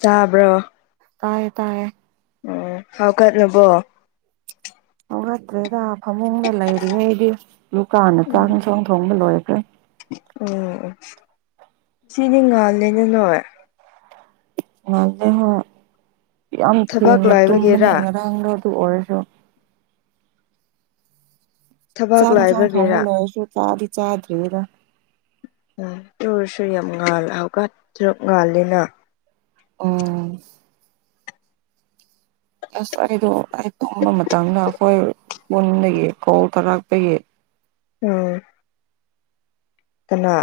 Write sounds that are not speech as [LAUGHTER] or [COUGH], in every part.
ꯆꯥꯕ꯭ꯔꯣ ꯇꯥꯔꯦ ꯇꯥꯔꯦ ꯎꯝ ꯍꯥꯎꯀꯠꯅꯕꯣ ꯒꯠꯇ꯭ꯔꯦꯗ ꯐꯃꯨꯡꯗ ꯂꯩꯔꯤꯉꯩꯗꯤ ꯗꯨꯀꯥꯟꯗ ꯆꯥ ꯆꯣꯡ ꯊꯣꯡꯕ ꯂꯣꯏꯔꯈ꯭ꯔꯦ ꯑꯣ ꯁꯤꯗꯤ ꯉꯥꯜꯂꯦꯅ ꯅꯣꯏ ꯑꯗꯨ ꯍꯣꯏ ꯌꯥꯝ ꯊꯕꯛ ꯊꯦꯡꯅ ꯇꯨꯝꯕꯅꯦ ꯂꯥꯏꯕꯒꯤꯔꯥ ꯉꯔꯥꯡꯗꯣ ꯑꯗꯨ ꯑꯣꯏꯔꯁꯨ ꯊꯕꯛ ꯆꯥꯛ ꯏꯟꯁꯥꯡ ꯊꯣꯡꯕ ꯂꯥꯏꯕꯒꯤꯔꯥ ꯂꯣꯏꯔꯁꯨ ꯆꯥꯗꯤ ꯆꯥꯗ꯭ꯔꯤꯗ ꯎꯝ ꯇꯨꯔꯁꯨ ꯌꯥꯝ ꯉꯥꯜꯂ ꯍꯧꯀ ꯊ ꯉꯥꯜꯂꯤꯦꯅ ꯑꯣ ꯑꯁ ꯑꯩꯗꯣ ꯑꯩ ꯇꯨꯝꯕ ꯃꯇꯝꯗ ꯑꯩꯈꯣꯏ ꯄꯨꯟꯗꯒꯤ ꯀꯣꯜ ꯇꯥꯔꯥꯛꯄꯒꯤ ꯎꯝ ꯀꯅꯥ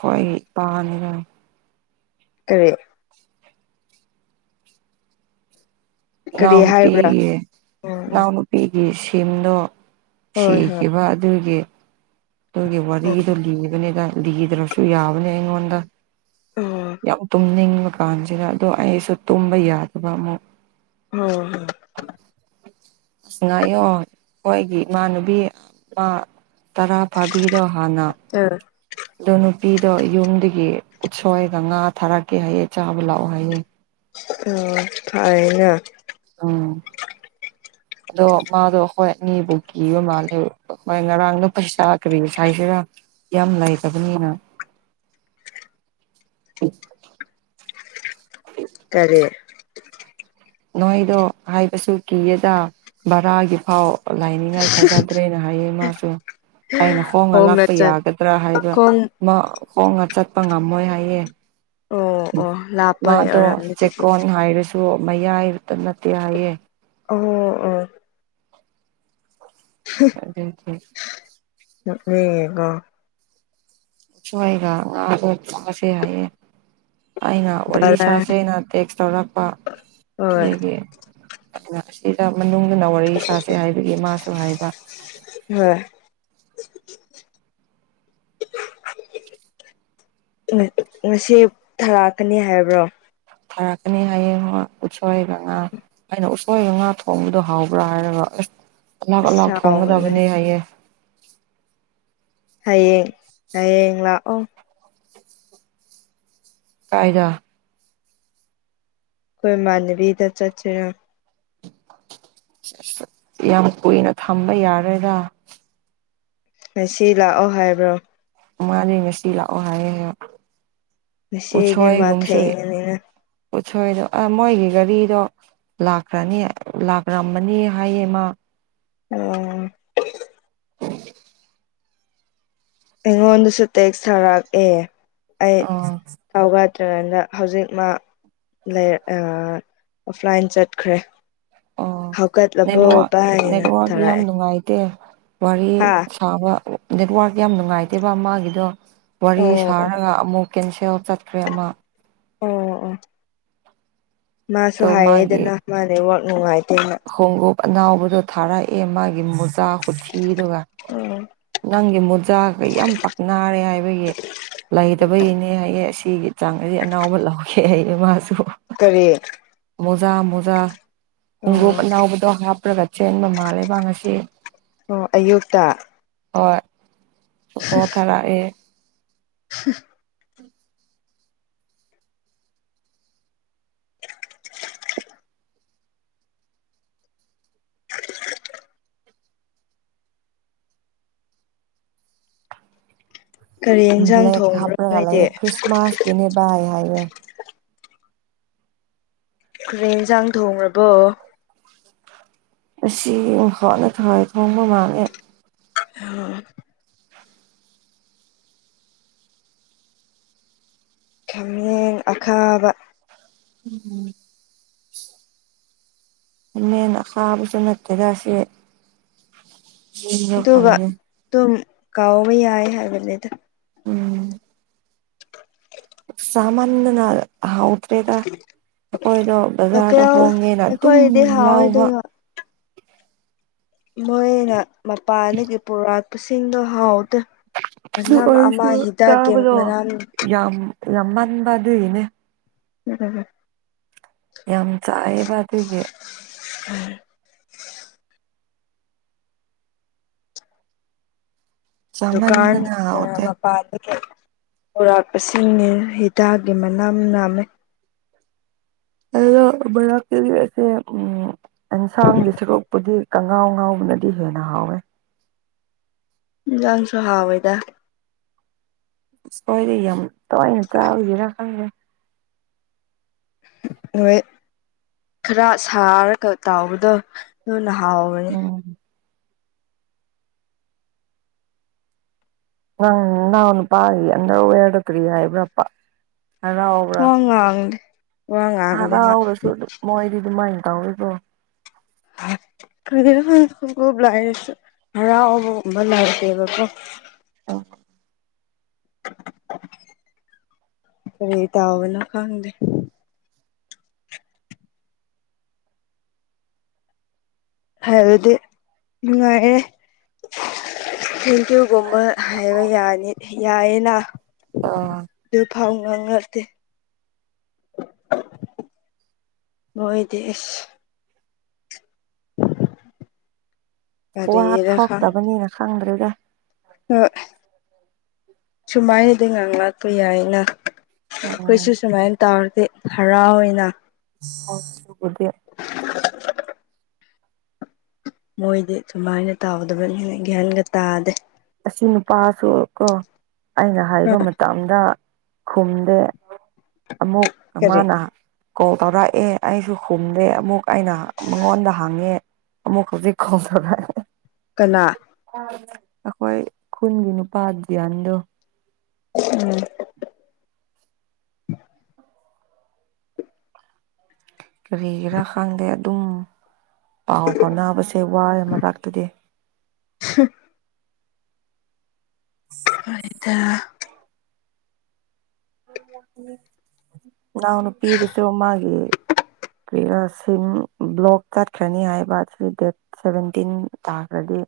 ꯍꯣꯏ ꯏ ꯄꯥꯅꯤꯅ ꯀꯔꯤ ꯀꯔꯤ ꯍꯥꯏꯕ꯭ꯔꯥ ꯏꯅꯥꯎꯅꯨꯄꯤꯒꯤ ꯎꯝ ꯎꯝ ꯏꯅꯥꯎ ꯅꯨꯄꯤꯒꯤ ꯁꯤꯝꯗꯣ ꯍꯣꯏ ꯍꯣꯏ ꯁꯤꯈꯤꯕ ꯑꯗꯨꯒꯤ ꯑꯗꯨꯒꯤ ꯎꯝ ꯋꯥꯔꯤꯗꯣ ꯂꯤꯕꯅꯤꯗ ꯂꯤꯗ꯭ꯔꯁꯨ ꯌꯥꯕꯅꯦ ꯑꯩꯉꯣꯟꯗ ꯎꯝ ꯌꯥꯝ ꯇꯨꯝꯅꯤꯡꯕ ꯀꯥꯟꯁꯤꯗ ꯑꯗꯣ ꯑꯩꯁꯨ ꯇꯨꯝꯕ ꯌꯥꯗꯕ ꯑꯃꯨꯛ ꯎꯝ ꯉꯥꯌꯣ ꯑꯩꯈꯣꯏꯒꯤ ꯏꯃꯥꯟꯅꯨꯕꯤ ꯇꯔꯥ ꯐꯥꯕꯤꯗꯣ ꯍꯥꯟꯅ ꯑꯥ ꯑꯗꯣ ꯅꯨꯄꯤꯗꯣ ꯌꯨꯝꯗꯒꯤ ꯎꯠꯁꯣꯏꯒ ꯉꯥ ꯊꯥꯔꯛꯀꯦ ꯍꯥꯏꯌꯦ ꯆꯥꯕ ꯂꯥꯛꯑꯣ ꯍꯥꯏꯌꯦ ꯑꯣ ꯐꯩꯅ ꯑꯥ [UNINTELLIGIBLE] ꯑꯗꯣ ꯃꯥꯗꯣ ꯑꯩꯈꯣꯏ ꯃꯤꯕꯨ ꯀꯤꯕ ꯃꯥꯜꯂꯦꯕ ꯍꯣꯏ ꯉꯔꯥꯡꯗꯣ ꯄꯩꯁꯥ ꯀꯔꯤ ꯍꯥꯏꯁꯤꯔꯥ ꯌꯥꯝ ꯂꯩꯥꯇꯕꯅꯤꯅ ꯀꯔꯤ ꯅꯍꯣꯏꯗꯣ ꯍꯥꯏꯕꯁꯨ ꯀꯤꯌꯦꯗ ꯕꯔꯥꯒꯤ ꯐꯥꯎ ꯂꯥꯏꯅꯤꯡꯉꯥꯏ ꯊꯥꯖꯗ꯭ꯔꯦꯅ ꯍꯥꯏꯌꯦ ꯃꯥꯁꯨ ꯑꯩꯅ ꯍꯣꯡꯉ ꯈꯣꯡꯅ ꯂꯥꯛꯄ ꯆꯠ ꯌꯥꯒꯗ꯭ꯔꯥ ꯍꯥꯏꯕ꯫ ꯈꯣꯡ ꯃꯥ ꯍꯣꯡꯅ ꯆꯠꯄ ꯉꯝꯃꯣꯏ ꯍꯥꯏꯌꯦ꯫ ꯑꯣ ꯑꯣ ꯎ ꯂꯥꯞꯄꯒꯤ ꯃꯥꯗꯣ ꯑꯣꯏꯔꯝꯅꯤ ꯑꯗꯨꯗꯤ ꯆꯦꯛꯀꯣꯟ ꯍꯥꯏꯔꯁꯨ ꯃꯌꯥꯏꯗ ꯅꯠꯇꯦ ꯍꯥꯏꯌꯦꯦ ꯑꯣ ꯑ [UNINTELLIGIBLE] [UNINTELLIGIBLE] ꯎꯁꯣꯏꯒ ꯉꯥꯒ ꯆꯥꯁꯦ ꯍꯥꯏꯌꯦ꯫ ꯑꯩꯅ ꯋꯥꯔꯤ ꯚꯔꯥ ꯁꯥꯥꯁꯦꯅ ꯇꯦꯛꯁ ꯇꯧꯔꯛꯄ ꯍꯣꯏ ꯑꯗꯒꯤ ꯑꯩꯅ ꯁꯤꯗ ꯃꯅꯨꯡꯗ ꯅ ꯋꯥꯔꯝ ꯁꯥꯁꯦ ꯍꯥꯏꯕꯒꯤ ꯃꯥꯁꯨ ꯍꯥꯏꯕ [UNINTELLIGIBLE] ꯉꯁꯤ ꯊꯥꯔꯛꯀꯅꯤ ꯍꯥꯏꯕ꯭ꯔꯣ ꯊꯥꯔꯛꯀꯅꯤ ꯍꯥꯏꯌꯦ ꯍꯣꯏ ꯎꯠꯁꯣꯏꯒ ꯉꯥꯒ ꯑꯩꯅ ꯎꯁꯣꯏꯒ ꯉꯥ ꯊꯣꯡꯕꯗꯣ ꯍꯥꯎꯕ꯭ꯔꯥ ꯍꯥꯏꯔꯒ ꯑꯁ ꯑꯂꯛ ꯑꯂꯛ ꯑꯁ ꯁꯥꯎꯕꯅꯦ ꯊꯣꯡꯒꯗꯕꯅꯦ ꯍꯥꯏꯌꯦꯦ ꯍꯌꯦꯡ ꯍꯌꯦꯡ ꯂꯥꯛꯑꯣ ꯀꯥꯏꯗ ꯍꯣꯏ ꯏꯃꯥꯟꯅꯕꯤ ꯗ ꯆꯠꯁꯦꯔꯥ [UNINTELLIGIBLE] ꯌꯥꯝ ꯀꯨꯏꯅ ꯊꯝꯕ ꯌꯥꯔꯣꯏꯗ ꯉꯁꯤ ꯂꯥꯛꯑꯣ ꯍꯥꯏꯕ꯭ꯔꯣ ꯃꯥꯅꯦ ꯉꯁꯤ ꯂꯥꯛꯑꯣ ꯍꯥꯏꯔꯦ [UNINTELLIGIBLE] ꯉꯁꯤꯗꯤ ꯃꯥ ꯊꯩꯉꯅꯤꯅ ꯎꯠꯁꯣꯏꯗꯣ ꯑ ꯃꯣꯏꯒꯤ ꯒꯥꯔꯤꯗꯣ ꯂꯥꯛꯈ꯭ꯔꯅꯤ ꯂꯥꯛꯔꯝꯕꯅꯤ ꯍꯥꯏꯌꯦ ꯃꯥ ꯑꯣ [INAUDIBLE] ꯑꯩꯉꯣꯟꯗꯁꯨ ꯇꯦꯛꯁ ꯊꯥꯔꯛꯑꯦ ꯑꯩ ꯑꯥ ꯇꯥꯎꯒꯗ꯭ꯔꯀꯥꯟꯗ ꯍꯧꯖꯤꯛ ꯃꯥ ꯂꯩ ꯑ ꯑꯣꯐꯂꯥꯏꯟ ꯆꯠꯈ꯭ꯔꯦ ꯑꯣ ꯍꯧꯒꯠꯂꯕꯣ ꯅꯦꯠꯋꯥꯛ ꯚꯥꯏꯅ ꯅꯦꯠꯋꯥꯛꯛ ꯌꯥꯝ ꯊꯥꯔꯛꯑꯦ ꯅꯨꯡꯉꯥꯏꯇꯦ ꯋꯥꯔꯤ ꯍꯥ ꯁꯥꯕ ꯅꯦꯠꯋꯥꯔꯛ ꯌꯥꯝ ꯅꯨꯡꯉꯥꯏꯇꯦꯕ ꯃꯥꯒꯤꯗꯣ ꯋꯥꯔꯤ ꯑꯣ ꯑꯣ ꯁꯥꯔꯒ ꯑꯃꯨꯛ ꯀꯦꯟꯁꯦꯜ ꯆꯠꯈ꯭ꯔꯦ ꯑꯃ ꯑꯣ ꯑꯣ ꯃꯥꯁꯨ ꯑꯗꯣ ꯍꯥꯏꯌꯦꯗꯅ ꯃꯥ ꯅꯦꯋꯥꯛ ꯅꯨꯡꯉꯥꯏꯇꯦꯅ ꯈꯣꯡꯎꯣꯞ ꯑꯅꯥꯎꯕꯗꯣ ꯊꯥꯔꯛꯑꯦ ꯃꯥꯒꯤ ꯃꯨꯆꯥ ꯍꯨꯊꯤꯗꯨꯒ [UNINTELLIGIBLE] ꯅꯪꯒꯤ ꯃꯨꯖꯥꯒ ꯌꯥꯝ ꯄꯛꯅꯔꯦ ꯍꯥꯏꯕꯒꯤ ꯂꯩꯇꯕꯒꯤꯅꯦ ꯍꯥꯏꯌꯦ ꯑꯁꯤꯒꯤ ꯆꯥꯡ ꯑꯁꯤꯗꯤ ꯑꯅꯎꯕ ꯂꯧꯒꯦ ꯍꯥꯏꯌꯦ ꯃꯥꯁꯨ ꯀꯔꯤ [UNINTELLIGIBLE] ꯃꯣꯖꯥ ꯃꯣꯖꯥ ꯈꯣꯡꯎꯞ ꯑꯣ ꯑꯅꯥꯎꯕꯗꯣ ꯍꯥꯞꯄ꯭ꯔꯒ ꯆꯦꯟꯕ ꯃꯥꯜꯂꯦꯕ ꯉꯁꯤ ꯑꯣ ꯑꯌꯨꯛꯇ [INAUDIBLE] ꯍꯣꯏ ꯑꯣꯇꯣ ꯊꯥꯔꯛꯑꯦ [INAUDIBLE] [INAUDIBLE] [UNINTELLIGIBLE] ꯀꯔꯤ ꯌꯦꯟꯁꯥꯡ ꯕ꯭ꯂꯦꯛ ꯊꯣꯡꯕ꯭ꯔꯣ ꯍꯥꯞꯄ꯭ꯔꯒ ꯂꯩꯌꯦ ꯅꯣꯏꯗꯤ ꯈ꯭ꯔꯤꯁꯃꯥꯁ ꯀꯤꯅꯦ ꯚꯥꯏ ꯍꯥꯏꯔ ꯀꯔꯦꯟ ꯌꯦꯟꯖꯥꯡ ꯊꯣꯡꯉꯕꯣ ꯑꯁꯤ ꯍꯣꯟꯅ ꯍꯋꯥꯏ ꯊꯣꯡꯕ ꯃꯥꯜꯂꯦ ꯑꯥ [UNINTELLIGIBLE] ꯈꯥꯃꯦꯡ ꯑꯈꯥꯕ ꯎꯝ ꯃꯦꯟ ꯑꯈꯥꯕꯁꯨ ꯅꯠꯇꯦꯗ ꯁꯤ ꯑꯗꯨꯒ ꯐꯪꯉꯦ ꯇꯨꯝ ꯀꯥꯎꯕ ꯌꯥꯏ ꯍꯥꯏꯕꯅꯦꯗꯣ ꯆꯃꯟꯗꯅ ꯍꯥꯎꯇ꯭ꯔꯦꯗ ꯑꯩꯈꯣꯏꯗꯣ ꯕꯖꯥꯔꯗ ꯂꯣꯀꯦꯜ ꯍꯣꯡꯉꯦꯅ ꯑꯗꯨꯝ ꯑꯩꯈꯣꯏꯗꯤ ꯍꯥꯎꯋꯦ ꯂꯧꯕ ꯑꯗꯨꯒ ꯃꯣꯏꯅ ꯃꯄꯥꯟꯗꯒꯤ ꯄꯨꯔꯥꯛꯄꯁꯤꯡꯗꯣ ꯍꯥꯎꯗ꯫ ꯑꯗꯨ ꯑꯣꯏꯔꯁꯨ ꯆꯥꯕꯗꯣ ꯃꯅꯝ ꯌꯥꯝ ꯌꯥꯝ ꯃꯟꯕ ꯑꯗꯨꯒꯤꯅꯦ [UNINTELLIGIBLE] ꯌꯥꯝ ꯆꯥꯏꯌꯦꯕ ꯑꯗꯨꯒꯤ ꯎꯝ ꯗꯨꯀꯥꯟ ꯆꯥꯃꯟꯗꯅ ꯍꯥꯎꯇꯦ [UNINTELLIGIBLE] ꯄꯥꯇ꯭ꯔꯀꯩ ꯄꯨꯔꯥꯛꯄꯁꯤꯡꯅꯤ ꯍꯤꯗꯥꯛꯒꯤ ꯃꯅꯥꯝ ꯅꯥꯝꯃꯦ ꯑꯗꯨ [UNINTELLIGIBLE] ꯎꯝ ꯑꯦꯟꯁꯥꯡꯒꯤ ꯁꯔꯨꯛꯄꯨꯗꯤ ꯀꯉꯥꯎ ꯉꯥꯎꯕꯅꯗꯤ ꯍꯦꯟꯅ ꯍꯥꯎꯋꯦ ꯌꯥꯥꯡꯁꯨ ꯍꯥꯎꯋꯦꯗ ꯁꯣꯏꯗ ꯌꯥꯝ ꯇꯋꯥꯏꯅ ꯆꯥꯕꯒꯤꯔ ꯈꯪꯗꯦ ꯍꯣꯏ ꯈꯔ ꯁꯥꯔꯒ ꯇꯥꯎꯕꯗꯣ ꯑꯗꯨꯅ ꯍꯥꯎꯕꯅꯤ ꯎꯝ ꯅꯪ ꯅꯥꯎꯅꯨꯄꯥꯒꯤ [UNINTELLIGIBLE] ꯀꯔꯤ ꯍꯥꯢꯕꯔꯥ ꯄꯥ ꯍꯔꯥꯎ ꯋꯥꯉꯥꯡ ꯍꯔꯥꯎꯔꯁꯨꯗꯨ ꯃꯣꯏꯗꯤ ꯗꯨꯃꯥꯏꯅ ꯇꯧꯋꯦꯀꯣ [UNINTELLIGIBLE] ꯑ ꯀꯔꯤ ꯇꯧꯕꯅꯣ ꯈꯪꯗꯦ ꯍꯥꯏꯕꯗꯤ ꯅꯨꯡꯉꯥꯏꯑꯦ ꯊꯦꯡꯀ꯭ꯌꯨꯒꯨꯝꯕ ꯍꯥꯏꯕ ꯌꯥꯅꯤ ꯌꯥꯌꯦꯅ ꯑ ꯗꯨ ꯐꯥꯎ ꯉꯥꯉꯛꯇꯦ꯫ ꯃꯣꯏꯗꯤ ꯏꯁ ꯋꯥ ꯀꯔꯤꯔ ꯊꯣꯛꯇꯕꯅꯤꯅ ꯈꯪꯗ꯭ꯔꯦꯗ ꯑꯣꯏ ꯁꯨꯃꯥꯏꯅꯗꯤ ꯉ ꯉꯥꯛꯄ ꯌꯥꯏꯅ ꯎꯝ ꯈꯣꯏꯁꯨ ꯁꯨꯃꯥꯏꯅ ꯇꯧꯔꯗꯤ ꯍꯔꯥꯎꯋꯤꯅꯥ [UNINTELLIGIBLE] ꯃꯣꯏꯗꯤ ꯗꯨꯃꯥꯏꯅ ꯇꯥꯎꯗꯕꯅꯤꯅ ꯒ꯭ꯌꯥꯟꯒ ꯇꯥꯗꯦ ꯑꯁꯤ ꯅꯨꯄꯥꯁꯨ ꯀꯣ ꯑꯩꯅ ꯍꯥꯏꯕ ꯃꯇꯝꯗ ꯈꯨꯝꯗꯦ ꯑꯃꯨꯛ ꯀꯔꯤ ꯑꯃꯅ ꯀꯣꯜ ꯇꯧꯔꯛꯑꯦ ꯑꯩꯁꯨ ꯈꯨꯝꯗꯦ ꯑꯃꯨꯛ ꯑꯩꯅ ꯃꯉꯣꯟꯗ ꯍꯪꯉꯦ ꯑꯃꯨꯛ ꯍꯧꯖꯤꯛ [UNINTELLIGIBLE] ꯀꯅꯥ꯫ ꯑꯩꯈꯣꯏ ꯈꯨꯟꯒꯤ ꯅꯨꯄꯥ ꯗ꯭ꯌꯥꯟꯗꯣ ꯎꯝ ꯀꯔꯤꯒꯤꯔꯥ ꯈꯪꯗꯦ ꯑꯗꯨꯝ ꯄꯥꯎ ꯐꯥꯎꯅꯕꯁꯦ ꯋꯥꯔꯦ ꯃꯔꯥꯛꯛꯇꯗꯤ [UNINTELLIGIBLE] [UNINTELLIGIBLE] ꯍꯣꯏꯗ꯫ ꯏꯅꯥꯎ ꯅꯨꯄꯤꯗꯨꯁꯨ ꯃꯥꯒꯤ꯫ ꯂꯁꯤꯡ ꯕ꯭ꯂꯣꯛ ꯀꯠꯈ꯭ꯔꯅꯤ ꯍꯥꯏꯕ ꯁꯤ ꯗꯦꯠ ꯁꯚꯦꯟꯇꯤꯟ ꯇꯥꯈ꯭ꯔꯗꯤ꯫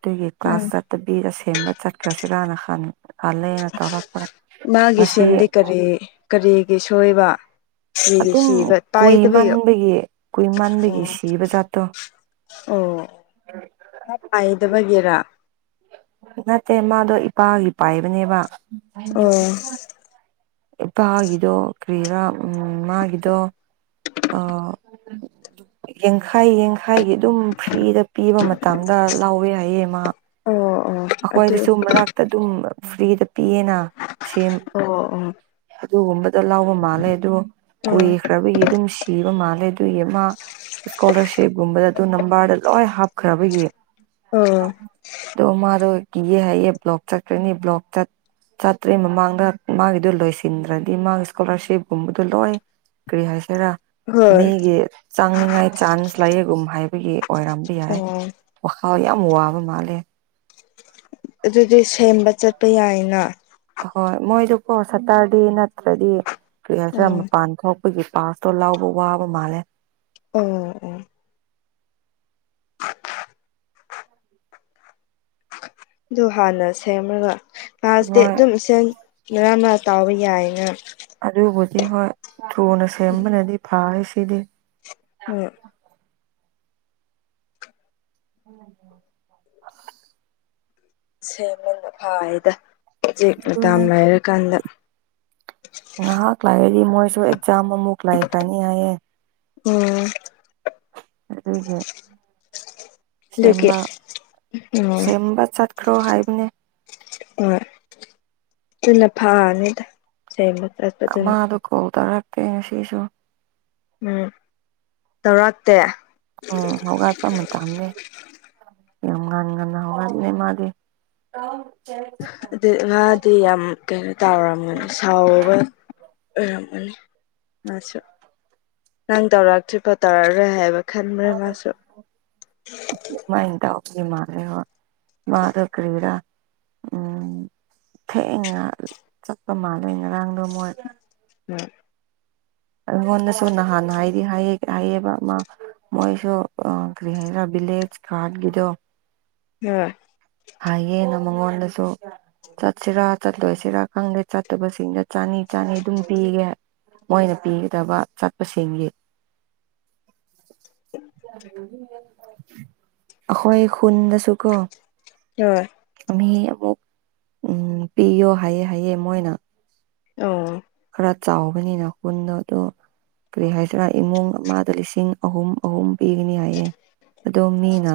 ꯑꯗꯨꯒꯤ ꯎꯝ ꯀ꯭ꯂꯥꯁ ꯆꯠꯇꯕꯤ ꯑꯁꯦꯡꯕꯜ ꯆꯠꯈ꯭ꯔꯁꯤꯔꯥꯅ ꯈꯜꯂꯦꯅ ꯇꯧꯔꯛ ꯃꯥꯒꯤ ꯁꯤꯟꯗꯤ ꯀꯔꯤ ꯀꯔꯤꯒꯤ ꯁꯣꯏꯕ꯫ ꯁꯤꯗꯤ ꯑꯗꯨꯝ ꯁꯤꯕ ꯀꯨꯏ ꯄꯥꯏꯇꯕꯒꯤ ꯑꯣ꯫ ꯃꯟꯕꯒꯤ ꯀꯨꯏ ꯃꯟꯕꯒꯤ ꯁꯤꯕ ꯖꯥꯠꯇꯣ ꯑꯣ ꯄꯥꯏꯗꯕꯒꯤꯔ꯫ ꯅꯠꯇꯦ ꯃꯥꯗꯣ ꯏꯄꯥꯒꯤ ꯄꯥꯏꯕꯅꯦꯕ꯫ ꯑꯣ꯫ ꯏꯄꯥꯒꯤꯗꯣ ꯀꯔꯤꯔꯥ ꯎꯝ ꯃꯥꯒꯤꯗꯣ ꯑ ꯌꯥꯡꯈꯥꯏ ꯌꯥꯡꯈꯥꯏꯒꯤ ꯑꯗꯨꯝ ꯐ꯭ꯔꯤꯗ ꯄꯤꯕ ꯃꯇꯝꯗ ꯂꯥꯎꯋꯦ ꯍꯥꯏꯌꯦ ꯃꯥ꯫ ꯑꯣ ꯑꯣ ꯑꯩꯈꯣꯏꯗꯤ ꯑꯗꯨ ꯁꯨꯝꯕ ꯉꯥꯛꯇ ꯑꯗꯨꯝ ꯐ꯭ꯔꯤꯗ ꯄꯤꯌꯦꯅ ꯁꯦꯝ ꯑꯣ ꯑꯣ꯫ ꯑꯗꯨꯒꯨꯝꯕꯗ ꯂꯥꯎꯕ ꯃꯥꯜꯂꯦ ꯑꯗꯨ ꯑꯣ ꯀꯨꯏꯈ꯭ꯔꯕꯒꯤ ꯑꯗꯨꯝ ꯁꯤꯕ ꯃꯥꯜꯂꯦ꯫ ꯑꯗꯨꯒꯤ ꯃꯥ ꯏꯁꯀꯣꯂꯔꯁꯤꯞꯒꯨꯝꯕꯗ ꯑꯗꯨ ꯅꯝꯕꯔꯗ ꯂꯣꯏ ꯍꯥꯞꯈ꯭ꯔꯕꯒꯤ꯫ ꯑꯣ ꯑꯗꯣ ꯃꯥꯗꯣ ꯀꯤꯌꯦ ꯍꯥꯏꯌꯦ ꯕ꯭ꯂꯣꯛ ꯆꯠꯀꯅꯤ ꯕ꯭ꯂꯣꯛ ꯆꯠ ꯆꯥꯇ꯭ꯔꯦ ꯃꯃꯥꯡꯗ ꯃꯥꯒꯤꯗꯨ ꯂꯣꯏꯁꯤ ꯊꯤꯟꯗ꯭ꯔꯗꯤ ꯃꯥꯒꯤ ꯏꯁꯀꯣꯂꯥꯔꯁꯤꯞ ꯀꯨꯝꯕꯗꯣ ꯂꯣꯏ ꯀꯔꯤ ꯍꯥꯏꯁꯤꯔꯥ ꯍꯣꯏ ꯃꯤꯒꯤ ꯆꯥꯡꯅꯤꯉꯥꯏ ꯆꯥꯟꯁ ꯂꯩꯌꯦꯒꯨꯝ ꯍꯥꯏꯕꯒꯤ ꯑꯣꯏꯔꯝꯕ ꯌꯥꯏ꯫ ꯑꯣ ꯋꯥꯈꯜ ꯌꯥꯝ ꯋꯥꯕ ꯃꯥꯜꯂꯦ꯫ ꯑꯗꯨꯗꯤ ꯁꯦꯝꯕ ꯆꯠꯄ ꯌꯥꯏꯌꯦꯅ꯫ ꯍꯣꯏ ꯃꯣꯏꯗꯨꯀꯣ ꯁꯇꯔꯗꯦ ꯅꯠꯇ꯭ꯔꯗꯤ ꯀꯔꯤ ꯍꯥꯏꯁꯤꯔ ꯎꯝ ꯃꯄꯥꯟ ꯊꯣꯛ ꯑꯩꯈꯣꯏꯒꯤ ꯄꯥꯁꯇꯣ ꯂꯥꯎꯕ ꯋꯥꯕ ꯃꯥꯜꯂꯦ꯫ ꯑꯣ ꯑꯣ꯫ ꯑꯗꯨ ꯍꯥꯟꯅ ꯁꯦꯝꯔꯒ꯫ ꯇꯥꯏꯂꯁꯇꯤ ꯍꯣꯏ ꯑꯗꯨꯝ ꯏꯁꯦꯟ ꯃꯔꯥꯛꯃ ꯇꯧꯕ ꯌꯥꯏꯅ ꯑꯗꯨꯕꯨꯗꯤ ꯍꯣꯏ ꯊꯨꯅ ꯁꯦꯝꯕꯅꯗꯤ ꯐꯔ ꯁꯤꯗꯤ꯫ ꯎꯝ꯫ [INAUDIBLE] ꯁꯦꯝꯕꯅ ꯐꯔꯦꯗ ꯍꯧꯖꯤꯛ ꯃꯇꯝ ꯑꯗꯨꯅꯦ ꯂꯩꯔꯀꯥꯟꯗ꯫ ꯉꯥꯏꯍꯥꯛ ꯂꯩꯔꯗꯤ ꯃꯣꯏꯁꯨ ꯑꯦꯛꯖꯥꯝ ꯑꯃꯨꯛ ꯂꯩꯈ꯭ꯔꯅꯤ ꯍꯥꯏꯌꯦ꯫ ꯑꯣ꯫ ꯑꯗꯨꯒꯤ ꯑꯗꯨꯒꯤ ꯁꯦꯝꯕ ꯎꯝ ꯁꯦꯝꯕ ꯆꯠ ꯈ꯭ꯔꯣ ꯍꯥꯏꯕꯅꯦ꯫ ꯍꯣꯏ ꯑꯗꯨꯅ ꯐꯥꯅꯤꯗ꯫ [UNINTELLIGIBLE] ꯑꯃꯗꯨ ꯀꯧꯊꯔꯛꯀꯦ ꯉꯁꯤꯁꯨ꯫ ꯎꯝ ꯇꯧꯔꯛꯇꯦ꯫ ꯎꯝ ꯍꯧꯒꯠꯄ ꯃꯇꯝꯅꯦ ꯌꯥꯝ ꯉꯥꯟ ꯉꯟꯅ ꯍꯧꯒꯠꯅꯦ ꯃꯥꯗꯤ꯫ ꯀꯥꯎꯇꯦ꯫ ꯑꯗꯨ ꯃꯥꯗꯤ ꯌꯥꯝ ꯀꯩꯅꯣ ꯇꯧꯔꯝꯒꯅꯤ꯫ ꯁꯥꯎꯕ ꯑꯣꯏꯔꯝꯒꯅꯤ ꯃꯥꯁꯨ꯫ ꯅꯪ ꯇꯧꯔꯛꯇ꯭ꯔꯤ ꯐꯥꯎ ꯇꯧꯔꯛꯑꯔꯣꯏ ꯍꯥꯏꯕ ꯈꯟꯕ꯭ꯔꯅꯦ ꯃꯥꯁꯨ꯫ ꯑꯗꯨꯃꯥꯏꯅ ꯇꯧꯕꯗꯤ ꯃꯥꯜꯂꯦꯀꯣ ꯃꯥ ꯑꯗꯨ ꯀꯔꯤꯔ꯫ ꯎꯝ ꯊꯦꯡꯅ ꯆꯠꯄ ꯃꯥꯜꯂꯦ ꯉꯔꯥꯡꯗꯣ ꯃꯣꯏ꯫ [UNINTELLIGIBLE] ꯑꯩꯉꯣꯟꯗꯁꯨ ꯅꯍꯥꯟ ꯍꯥꯏꯗꯤ ꯍꯥꯏ ꯍꯥꯏꯌꯦꯕ ꯑꯃ꯫ ꯃꯣꯏꯁꯨ ꯑ ꯀ꯭ꯔꯤꯍꯥꯏꯒꯦꯔ ꯕꯤꯂꯦꯖ ꯀꯥꯟꯒꯤꯗꯣ꯫ [UNINTELLIGIBLE] ꯍꯥꯏꯌꯦꯅ ꯃꯉꯣꯟꯗꯁꯨ꯫ ꯆꯠꯁꯤꯔꯥ ꯆꯠꯂꯣꯏꯁꯤꯔꯥ ꯈꯪꯗꯦ ꯆꯠꯇꯕꯁꯤꯡꯗ ꯆꯅꯤ ꯆꯥꯅꯤ ꯑꯗꯨꯝ ꯄꯤꯒꯦ ꯃꯣꯏꯅ ꯄꯤꯒꯗꯕ ꯆꯠꯄꯁꯤꯡꯒꯤ ꯈꯣꯏ ꯈꯨꯨꯟꯗꯁꯨ ꯀꯣ ꯍꯣꯢ ꯃꯤ ꯑꯃꯨꯛ ꯎꯝ ꯄꯤꯌꯣ ꯍꯥꯏꯌꯦ ꯍꯥꯏꯑꯦ ꯃꯣꯏꯅ꯫ ꯑꯣ ꯈꯔ ꯆꯥꯎꯕꯅꯤꯅ ꯈꯨꯟꯗꯣ ꯑꯗꯣ ꯀꯔꯤ ꯍꯥꯏꯁꯤꯔꯥ ꯏꯃꯨꯡ ꯑꯃꯗ ꯂꯤꯁꯤꯡ ꯑꯍꯨꯝ ꯑꯍꯨꯝ ꯄꯤꯒꯅꯤ ꯍꯥꯏꯌꯦ ꯑꯗꯣ ꯃꯤꯅ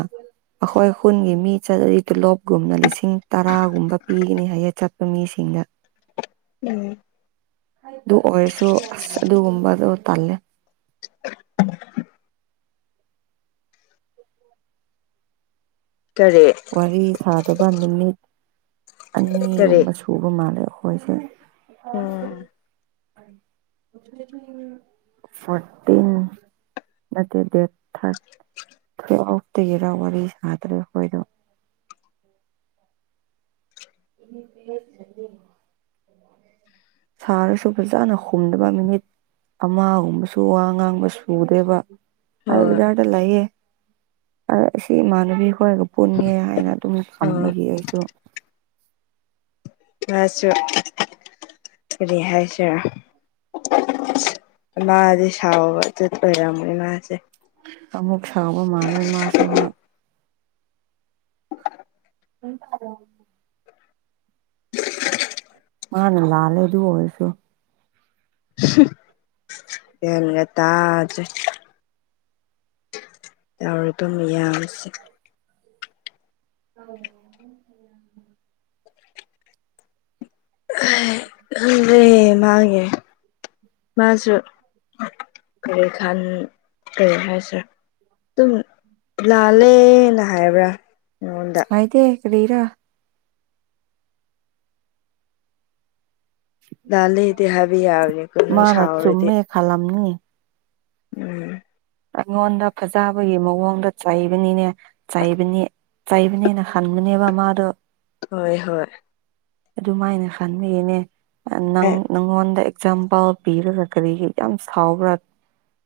ꯑꯩꯈꯣꯏ ꯈꯨꯟꯒꯤ ꯃꯤ ꯆꯠꯂꯗꯤ ꯇꯣꯂꯣꯞꯒꯨꯝꯅ ꯂꯤꯁꯤꯡ ꯇꯔꯥꯒꯨꯝꯕ ꯄꯤꯒꯅꯤ ꯍꯥꯏꯌꯦ ꯆꯠꯄ ꯃꯤꯁꯤꯡꯅ ꯎꯝ ꯑꯗꯨ ꯑꯣꯏꯔꯁꯨ ꯑꯁ ꯑꯗꯨꯒꯨꯝꯕꯗꯣ ꯇꯜꯂꯦ [UNINTELLIGIBLE] ꯀꯔꯤ ꯋꯥꯔꯤ ꯁꯥꯗꯕ ꯅꯨꯃꯤꯠ ꯀꯔꯤ ꯑꯅꯤꯒꯨꯝꯕ ꯁꯨꯕ ꯃꯥꯜꯂꯦ ꯑꯩꯈꯣꯏꯁꯦ ꯎꯝ ꯐꯇꯦ [INAUDIBLE] ꯅꯠꯇꯦ ꯗꯦꯠ ꯊꯥꯔꯠ ꯇꯨꯌꯦꯕꯗꯒꯤꯔ ꯋꯥꯔꯤ ꯁꯥꯗ꯭ꯔꯦ ꯑꯩꯈꯣꯏꯗꯣ [UNINTELLIGIBLE] ꯁꯥꯔꯁꯨ ꯐꯖꯅ ꯍꯨꯝꯗꯕ ꯅꯨꯃꯤꯠ ꯑꯃꯒꯨꯝꯕꯁꯨ ꯋꯥ ꯉꯥꯡꯕ ꯁꯨꯗꯦꯕ ꯑꯩ ꯍꯣꯏ ꯕꯖꯥꯔꯗ ꯂꯩꯌꯦ ꯁꯤ ꯏꯃꯥꯟꯅꯕꯤ ꯈꯣꯏꯒ ꯄꯨꯟꯒꯦ ꯍꯥꯏꯅ ꯑꯗꯨ ꯑꯣ ꯀꯝꯕꯒꯤ ꯍꯥꯏꯁꯨ꯫ ꯀꯔꯤ ꯀꯔꯤ ꯍꯥꯢꯁꯤꯔ ꯃꯥꯗꯤ ꯁꯕꯕ ꯆ ꯑꯣꯏꯔꯃꯅꯤ ꯃꯥꯁꯦ꯫ [INAUDIBLE] ꯑꯃꯨꯛ ꯁꯥꯎꯕ ꯃꯥꯥꯟꯅ ꯃꯥꯁꯨ ꯍꯣꯏ ꯎꯔꯣ [INAUDIBLE] ꯃꯥꯅꯦ ꯂꯥꯜꯂꯦ ꯑꯗꯨ ꯑꯣꯏꯔꯁꯨ ꯒꯌꯥꯟꯜ ꯇꯥꯗꯔꯦꯗ ꯌꯥꯎꯔ ꯑꯗꯨ ꯃꯌꯥꯝꯁꯦ꯫ ꯑ [UNINTELLIGIBLE] ꯈꯪꯗꯔꯦ ꯃꯥꯒꯤ꯫ ꯃꯥꯁꯨ ꯀꯔꯤ ꯈꯥꯟ ꯀꯔꯤ ꯍꯥꯏꯁꯔ ꯑꯗꯨꯝ ꯂꯥꯜꯂꯦꯅ ꯍꯥꯏꯕ꯭ꯔꯥ ꯑꯩꯉꯣꯟꯗ ꯍꯥꯏꯗꯦ ꯀꯔꯤꯔꯥ ꯂꯥꯜꯂꯤꯗꯤ ꯍꯥꯏꯕ ꯌꯥꯕꯅꯤꯀꯣ ꯅꯪ ꯁꯥꯎꯔꯗꯤ ꯈꯥꯜꯂꯝꯅꯤ ꯎꯝ ꯑꯩꯉꯣꯟꯗ ꯐꯖꯕꯒꯤ ꯃꯑꯣꯡꯗ ꯆꯩꯕꯅꯤꯅꯦ ꯆꯩꯕꯅꯤ ꯆꯩꯥꯕꯅꯦꯅ ꯍꯟꯕꯅꯦꯕ ꯃꯥꯗꯣ꯫ ꯍꯣꯏ ꯍꯣꯏ ꯑꯗꯨꯃꯥꯏꯅ ꯈꯟꯕꯒꯤꯅꯦ ꯅꯪ ꯑꯦ ꯅꯪꯉꯣꯟꯗ ꯑꯦꯛꯖꯥꯝꯄꯥꯜ ꯄꯤꯔꯒ ꯀꯔꯤꯒꯤ ꯌꯥꯝ ꯁꯥꯎꯕ꯭ꯔꯥ